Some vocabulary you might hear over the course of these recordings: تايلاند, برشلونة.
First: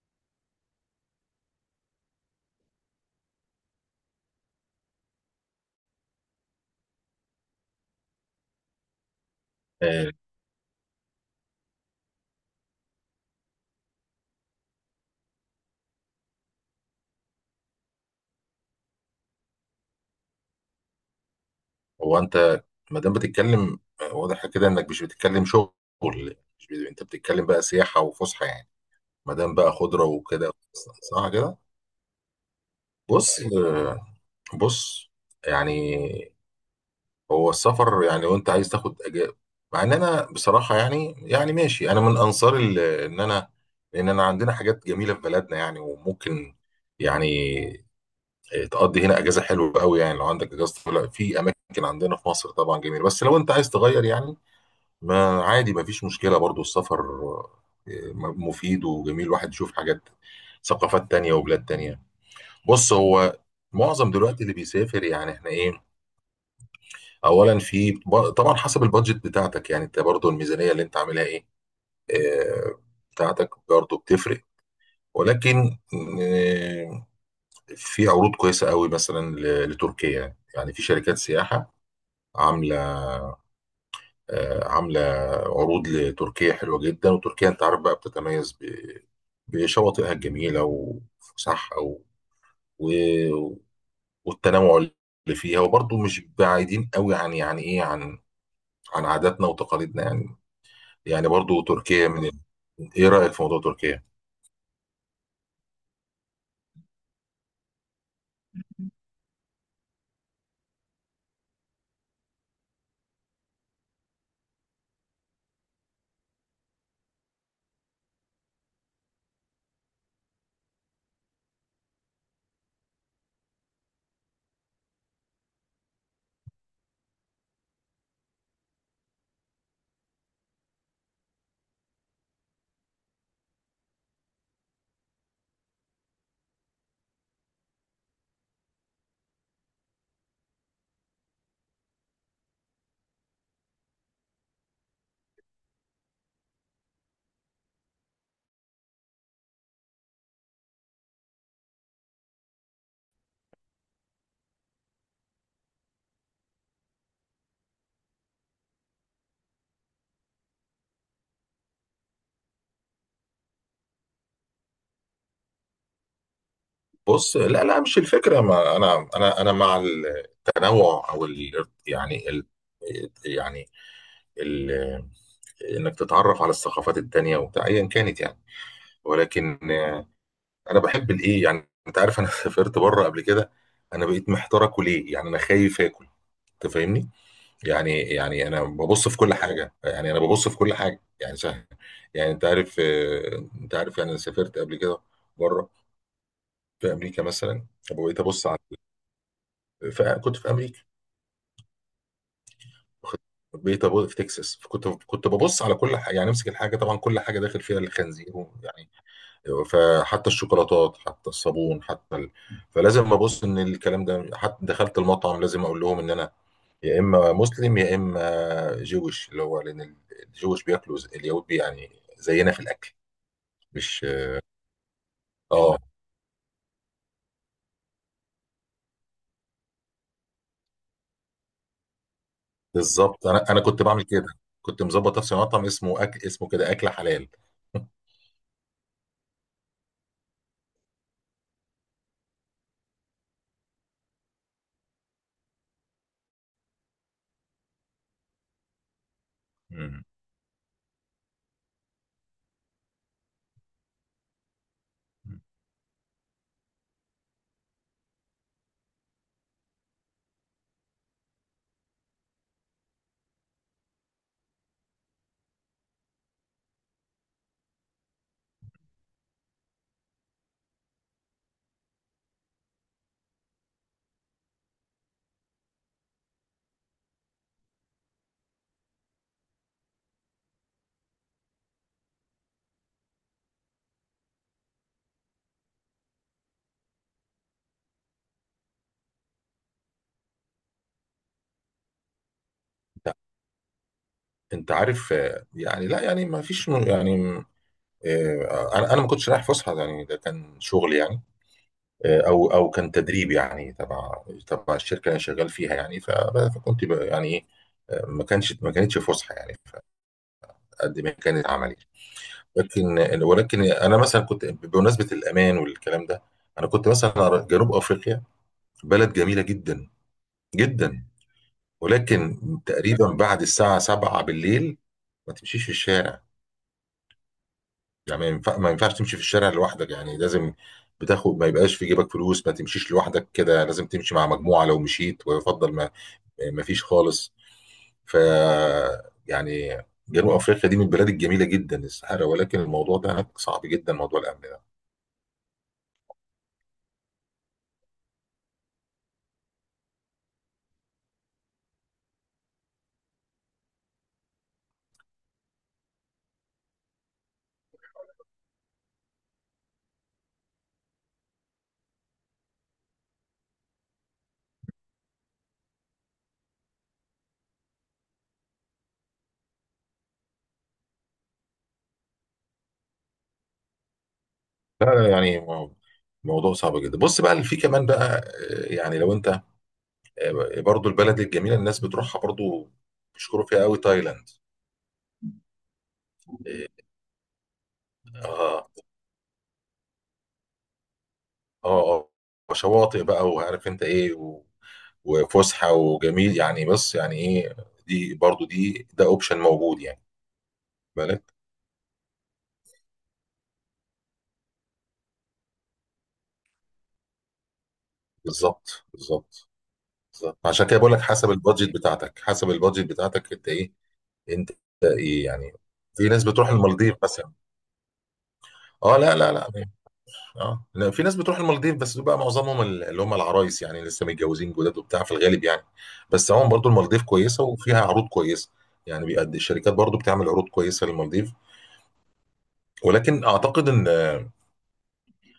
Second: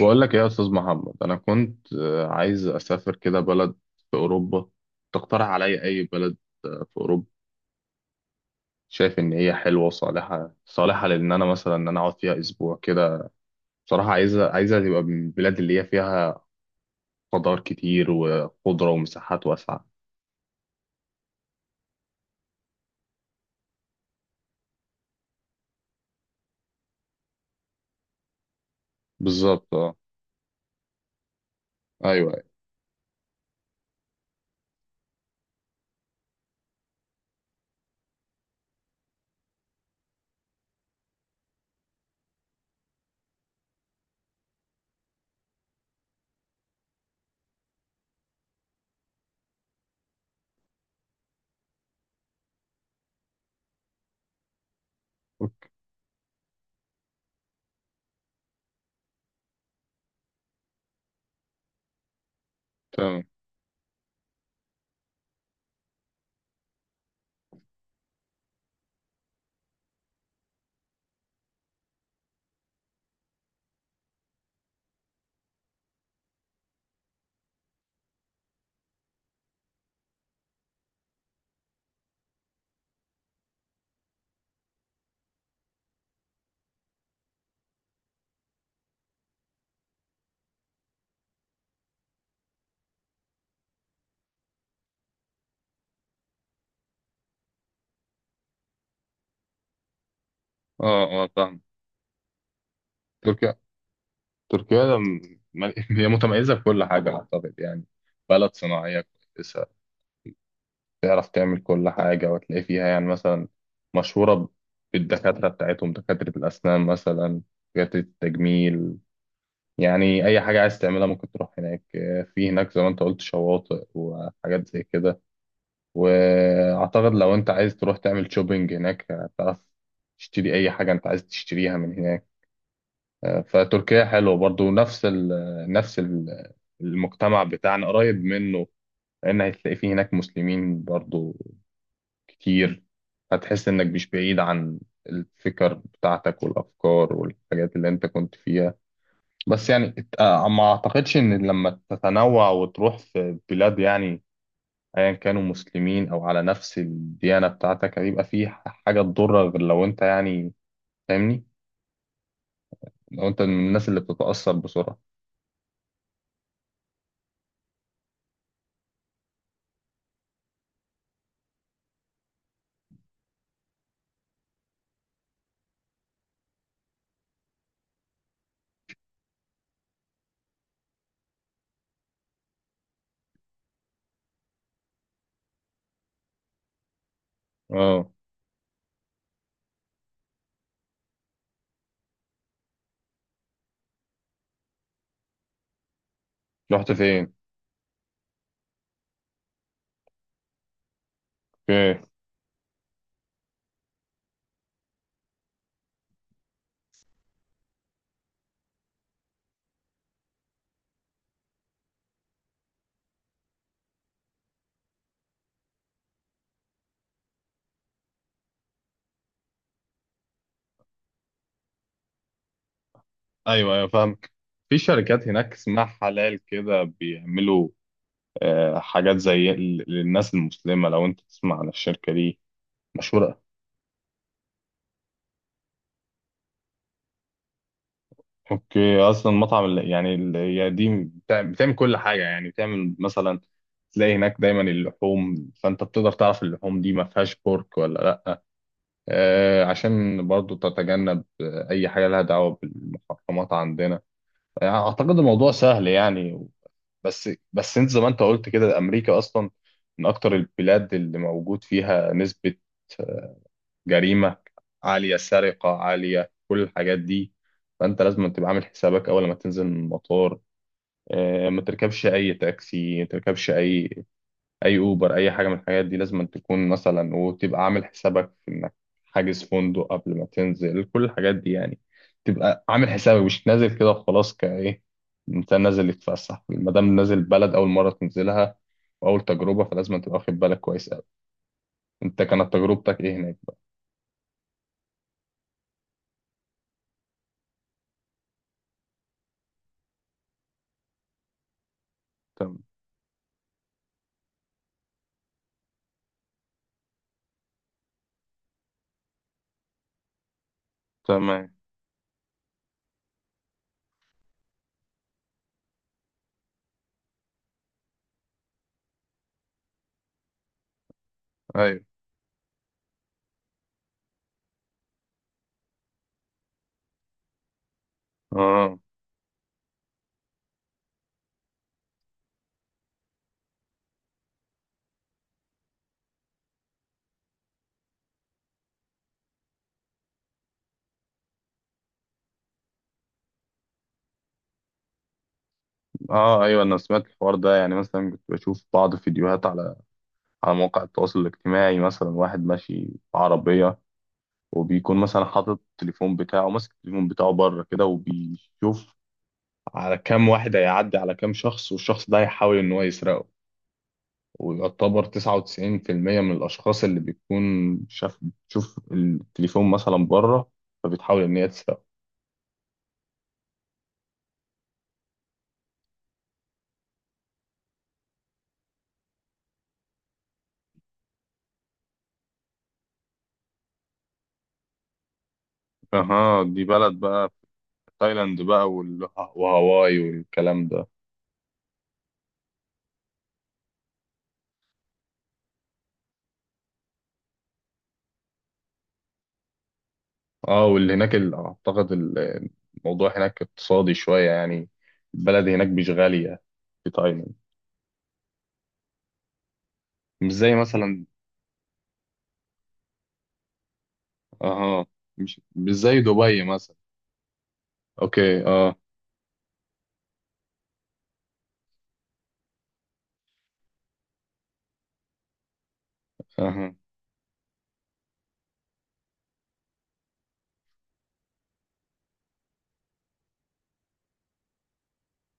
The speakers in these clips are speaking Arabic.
بقول لك إيه يا استاذ محمد. انا كنت عايز اسافر كده بلد في اوروبا. تقترح عليا اي بلد؟ في اوروبا. شايف ان هي حلوه آه، وصالحه صالحه لان انا مثلا ان انا اقعد فيها اسبوع كده. بصراحه عايزه عايزه تبقى من البلاد اللي هي فيها خضار كتير وخضره ومساحات واسعه. هو انت، ما دام بتتكلم واضح كده انك مش بتتكلم شغل. مش انت بتتكلم بقى سياحه وفسحه يعني. ما دام بقى بالظبط، اه. خضره وكده، صح كده. ايوه. بص آه، بص، يعني هو السفر، يعني لو انت عايز تاخد أجازة. مع ان انا بصراحه يعني ماشي، انا من انصار ال- ان انا لان انا عندنا حاجات جميله في بلدنا يعني، وممكن يعني تقضي هنا اجازه حلوه قوي، يعني لو عندك اجازه طويله في اماكن. عندنا في مصر طبعا جميله، بس لو انت عايز تغير يعني، ما ايوه. عادي، ما فيش مشكلة برضو السفر. مفيد وجميل الواحد يشوف حاجات، ثقافات تانية وبلاد تانية. بص، تمام. هو معظم دلوقتي اللي بيسافر يعني احنا ايه، اولا في طبعا حسب البادجت بتاعتك، يعني انت برضو الميزانية اللي انت عاملها ايه، آه، بتاعتك برضو بتفرق. ولكن آه، في عروض كويسة قوي مثلا لتركيا، يعني في شركات سياحة عاملة، آه، عاملة عروض لتركيا حلوة جدا. وتركيا انت عارف بقى بتتميز بشواطئها الجميلة وفسحها، و... و... والتنوع اللي فيها، وبرضه مش بعيدين قوي عن، يعني ايه، عن عاداتنا وتقاليدنا يعني. اه اه، يعني فاهم. برضه تركيا. ايه رأيك في تركيا. موضوع تركيا؟ تركيا ده م- هي متميزه في كل حاجه، اعتقد يعني. بلد صناعيه كويسه. تعرف تعمل كل حاجة وتلاقي فيها يعني، مثلا مشهورة بالدكاترة بتاعتهم، دكاترة الأسنان مثلا، دكاترة التجميل. يعني أي حاجة عايز تعملها ممكن تروح هناك. في هناك زي ما أنت قلت شواطئ وحاجات زي كده. وأعتقد لو أنت عايز تروح تعمل شوبينج هناك، هتعرف تشتري أي حاجة أنت عايز تشتريها من هناك. فتركيا حلوة برضو، نفس ال- المجتمع بتاعنا قريب منه، لأن هتلاقي فيه هناك مسلمين برضو كتير. هتحس إنك مش بعيد عن الفكر بتاعتك والأفكار والحاجات اللي أنت كنت فيها. بس يعني ما أعتقدش إن لما تتنوع وتروح في بلاد، يعني أيا كانوا مسلمين أو على نفس الديانة بتاعتك، هيبقى في حاجة تضرك، غير لو أنت يعني فاهمني، لو أنت من الناس اللي بتتأثر بسرعة. بص، لا، لا، مش الفكرة. ما انا مع التنوع، او يعني يعني ال... انك تتعرف على الثقافات التانية وبتاع ايا كانت يعني. ولكن انا بحب الايه، يعني انت عارف، انا سافرت بره قبل كده. انا بقيت محتار اكل ايه يعني، انا خايف اكل، انت فاهمني. يعني اه. يعني انا ببص في كل حاجه، يعني انا ببص في كل حاجه يعني سهل. يعني انت عارف، يعني انا سافرت قبل كده بره، رحت في امريكا فين؟ مثلا. بقيت ابص على فكنت في امريكا، اوكي. واخد- بقيت ابص في تكساس، كنت ببص على كل حاجه، يعني امسك الحاجه. طبعا كل حاجه داخل فيها الخنزير يعني، فحتى الشوكولاتات، حتى الصابون، فلازم ابص ان الكلام ده. حتى دخلت المطعم لازم اقول لهم ان انا يا اما مسلم يا اما جويش، اللي هو لان الجويش بياكلوا اليهود يعني زينا في الاكل. ايوه ايوه، مش. فاهمك. في شركات هناك اه، اسمها حلال، كده بيعملوا حاجات زي للناس المسلمة، لو أنت تسمع عن الشركة دي بالظبط، مشهورة. انا كنت بعمل كده. كنت مظبط نفسي مطعم اسمه اكل، اسمه كده اكل حلال. أوكي، أصلا مطعم يعني هي دي بتعمل كل حاجة يعني، بتعمل مثلا تلاقي هناك دايما اللحوم، فأنت بتقدر تعرف اللحوم دي ما فيهاش بورك ولا لأ، مم. عشان برضو تتجنب أي حاجة لها دعوة بالمحرمات عندنا. يعني أعتقد الموضوع سهل يعني. بس أنت زي ما أنت قلت كده، أمريكا أصلا من أكتر البلاد اللي موجود فيها نسبة جريمة عالية، سرقة عالية، كل الحاجات دي. فأنت لازم تبقى عامل حسابك أول ما تنزل من المطار، ما تركبش أي تاكسي، ما تركبش أي أوبر، أي حاجة من الحاجات دي. لازم تكون مثلا وتبقى عامل حسابك في إنك حاجز فندق قبل ما تنزل، كل الحاجات دي يعني. تبقى عامل حسابك مش نازل كده وخلاص، كإيه إنسان نازل يتفسح. مادام نازل بلد أول مرة تنزلها وأول تجربة، فلازم تبقى واخد بالك كويس أوي. أنت كانت تجربتك إيه هناك بقى؟ انت عارف، يعني لا يعني ما فيش يعني انا ما كنتش رايح فسحه يعني، ده كان شغل يعني. او تمام. او كان تدريب يعني، تبع الشركه اللي انا شغال فيها يعني. فكنت يعني ايه، ما كانش، ما كانتش فسحه يعني، قد ما كانت تمام. عملي. ولكن انا مثلا كنت بمناسبه الامان والكلام ده، انا كنت مثلا أرى جنوب افريقيا بلد جميله جدا، جدا، أيوه. ولكن تقريبا بعد الساعه 7 بالليل ما تمشيش في الشارع، يعني ما اه ينفعش تمشي في الشارع لوحدك، يعني لازم بتاخد، ما يبقاش في جيبك فلوس، ما تمشيش لوحدك كده، لازم تمشي مع مجموعه لو مشيت، ويفضل مفيش خالص. ف، يعني، جنوب افريقيا دي من البلاد الجميله جدا، الصحراء، ولكن الموضوع ده هناك صعب جدا، موضوع الامن ده. اه، ايوه، انا سمعت الحوار ده. يعني مثلا كنت بشوف بعض فيديوهات على مواقع التواصل الاجتماعي، مثلا واحد ماشي بعربية، وبيكون مثلا حاطط التليفون بتاعه، ماسك التليفون بتاعه بره كده، وبيشوف على كام واحد هيعدي، على كام شخص، والشخص ده هيحاول ان هو يسرقه. ويعتبر 99% من الاشخاص اللي بيكون شاف بتشوف التليفون مثلا بره، فبتحاول ان هي تسرقه. لا، يعني موضوع صعب جدا. بص بقى، في كمان بقى يعني لو انت برضو البلد الجميله الناس بتروحها برضو بيشكروا فيها قوي، تايلاند. اها، دي بلد بقى. في تايلاند بقى اه، وهاواي والكلام ده. اه، اه، شواطئ بقى، وعارف انت ايه وفسحه وجميل يعني، بص يعني ايه، دي برضو دي ده اوبشن موجود يعني. اه، واللي هناك بالك. اعتقد الموضوع هناك اقتصادي شوية يعني. البلد هناك مش غالية، في تايلاند. بالظبط، بالظبط، مش بالظبط. زي عشان كده بقول لك مثلا، حسب البادجت بتاعتك، انت ايه، انت اه، مش يعني. مش زي في ناس دبي بتروح مثلا. المالديف مثلا. اوكي، اه، اه، لا، لا، لا. اه، لا، في ناس بتروح المالديف بس بقى معظمهم اللي هم العرايس، يعني لسه متجوزين جداد وبتاع في الغالب يعني. بس هم برضو فاهم. المالديف كويسه وفيها عروض كويسه، يعني بيقد الشركات برضو بتعمل عروض كويسه للمالديف. ولكن اعتقد ان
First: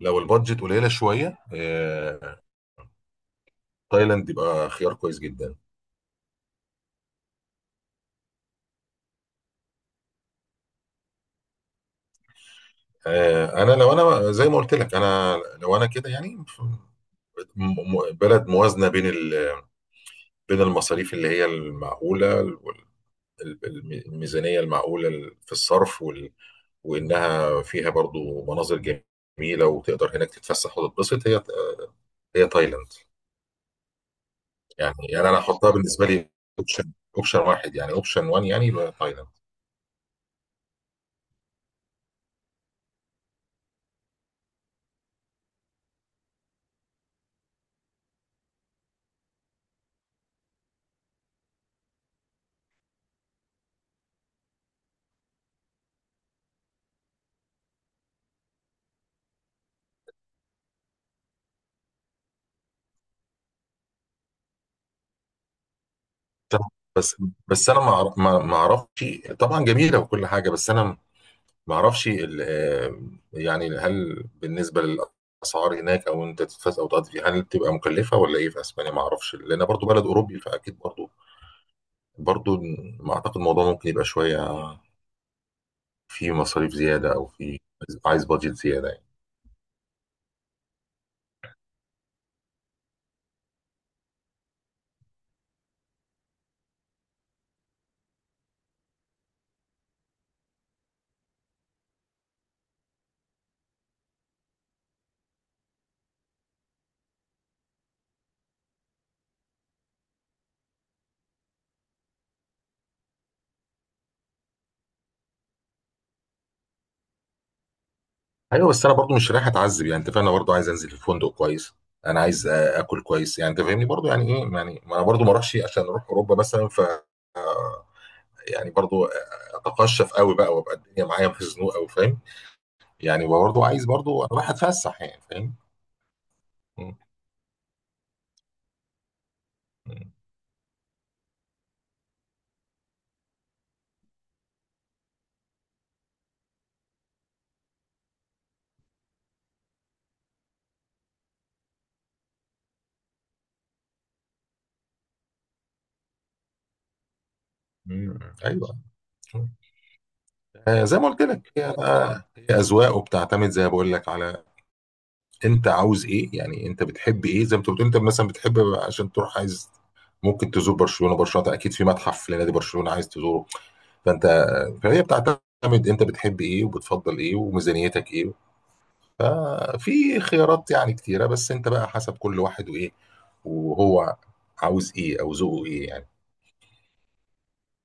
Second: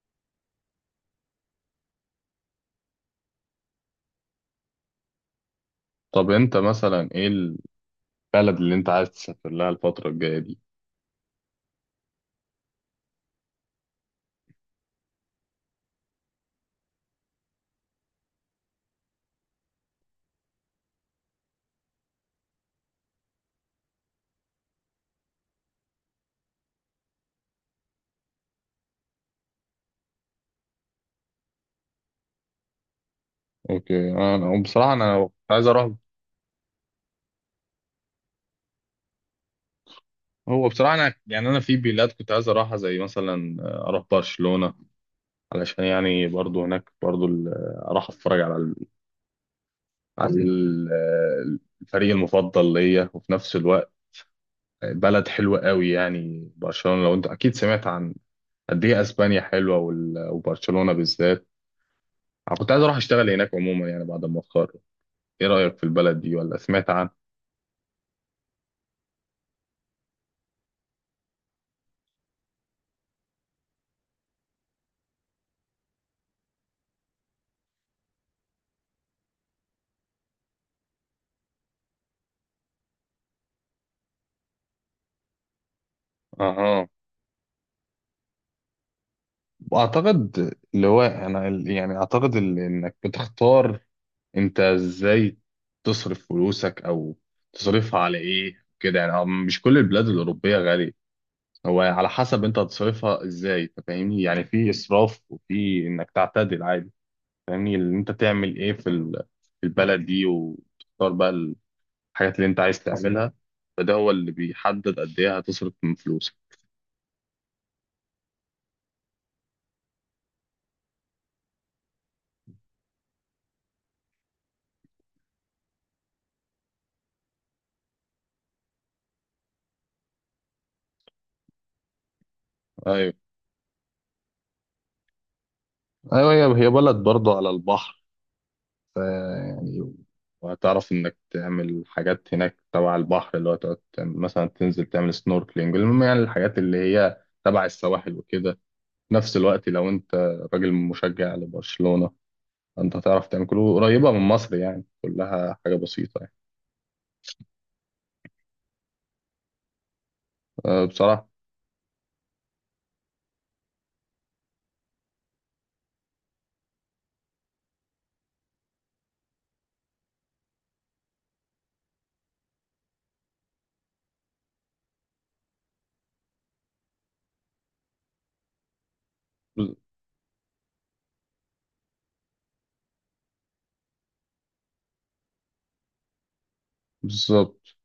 لو البادجت قليله شويه، تايلاند يبقى خيار كويس جدا. طب انت مثلا ايه البلد اللي انت عايز تسافر لها الفترة الجاية دي؟ انا لو انا زي ما قلت لك، انا لو انا كده يعني، بلد موازنة بين بين المصاريف اللي هي المعقولة وال- الميزانية المعقولة في الصرف، وإنها فيها برضو مناظر جميلة، وتقدر هناك تتفسح وتتبسط، هي تايلاند. اوكي، انا بصراحة يعني انا يعني كنت أنا عايز أحطها اروح. بالنسبة لي أوبشن أوبشن واحد، يعني أوبشن 1، يعني يبقى تايلاند. هو بصراحة انا يعني انا في بلاد كنت عايز اروحها، زي مثلا اروح برشلونة، علشان يعني برضو هناك برضو اروح اتفرج على عن ال- آه، الفريق المفضل ليا. وفي نفس الوقت بلد حلوة قوي يعني برشلونة، لو انت اكيد سمعت عن قد ايه اسبانيا حلوة وبرشلونة بالذات. انا كنت عايز اروح اشتغل هناك عموما يعني بعد ما اتخرج. ايه رأيك في البلد دي، ولا سمعت عنها؟ بس بس أنا ما أعرفش. طبعا جميلة وكل حاجة، بس أنا معرفش يعني هل بالنسبة للأسعار هناك أو أنت تدفع أو تقضي فيها، هل بتبقى مكلفة ولا إيه في أسبانيا، معرفش لأن برضو بلد أوروبي، فأكيد برضو، برضو ما أعتقد الموضوع ممكن يبقى شوية، في مصاريف اها، زيادة أو في، عايز بادجت زيادة يعني. واعتقد اللي هو انا يعني اعتقد انك بتختار انت ازاي تصرف فلوسك او تصرفها على ايه كده يعني. مش كل البلاد الأوروبية غالية، هو على حسب انت هتصرفها ازاي. انت فاهمني، يعني في اسراف وفي انك تعتدل عادي. فاهمني، اللي انت تعمل ايه في في البلد دي، وتختار بقى الحاجات اللي انت عايز تعملها. فده هو اللي بيحدد قد ايه هتصرف من فلوسك. أيوه، بس أنا برضو مش رايح أتعذب، يعني أنت فاهم، أنا برضو عايز أنزل في فندق كويس، أنا عايز آكل كويس، يعني أنت فاهمني برضو يعني إيه، يعني ما أنا برضو ما أروحش عشان أروح أوروبا مثلا، ف يعني برضو اتقشف قوي بقى وابقى الدنيا معايا مخزنوق قوي، فاهم. ايوه يعني برضو عايز، برضو انا رايح اتفسح يعني، فاهم. ايوه، هي بلد مم. برضه على البحر، ف يعني، وهتعرف انك تعمل حاجات هناك تبع البحر، اللي هو تقعد مثلا تنزل تعمل سنوركلينج، المهم يعني الحاجات اللي هي تبع السواحل وكده. في نفس الوقت لو انت راجل مشجع لبرشلونة، انت هتعرف تعمل كله قريبة من مصر يعني، كلها حاجة بسيطة يعني. مم. ايوه. مم. أه، زي ما قلت بصراحة. لك، هي اذواق وبتعتمد زي ما بقول لك على، انت عاوز ايه، يعني انت بتحب ايه، زي ما انت بتقول انت مثلا بتحب عشان تروح، عايز ممكن تزور برشلونه. برشلونه ده اكيد في متحف لنادي برشلونه عايز تزوره، فانت فهي بتعتمد انت بتحب ايه وبتفضل ايه وميزانيتك ايه. بز- ففي خيارات يعني كتيرة، بس انت بقى حسب كل واحد، وايه وهو عاوز ايه او ذوقه ايه يعني. بالظبط.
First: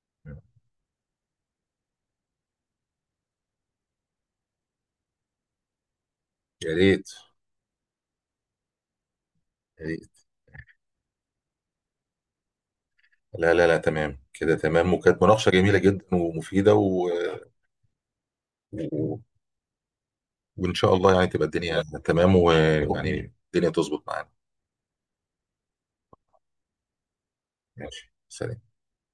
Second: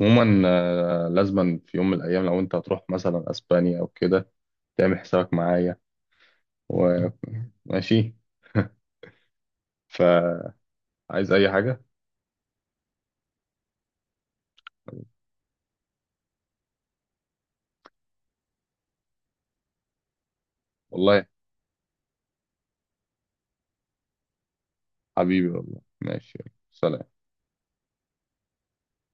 عموما لازما في يوم من الأيام لو أنت هتروح مثلا أسبانيا أو كده تعمل حسابك معايا، يا ريت، وماشي. يا ريت. فعايز أي حاجة. لا، لا، لا، تمام كده، تمام. وكانت مناقشة جميلة جدا ومفيدة، و... و... وان شاء الله والله يعني تبقى الدنيا تمام، ويعني الدنيا تظبط معانا. حبيبي، والله ماشي. يلا، سلام. ماشي، سلام.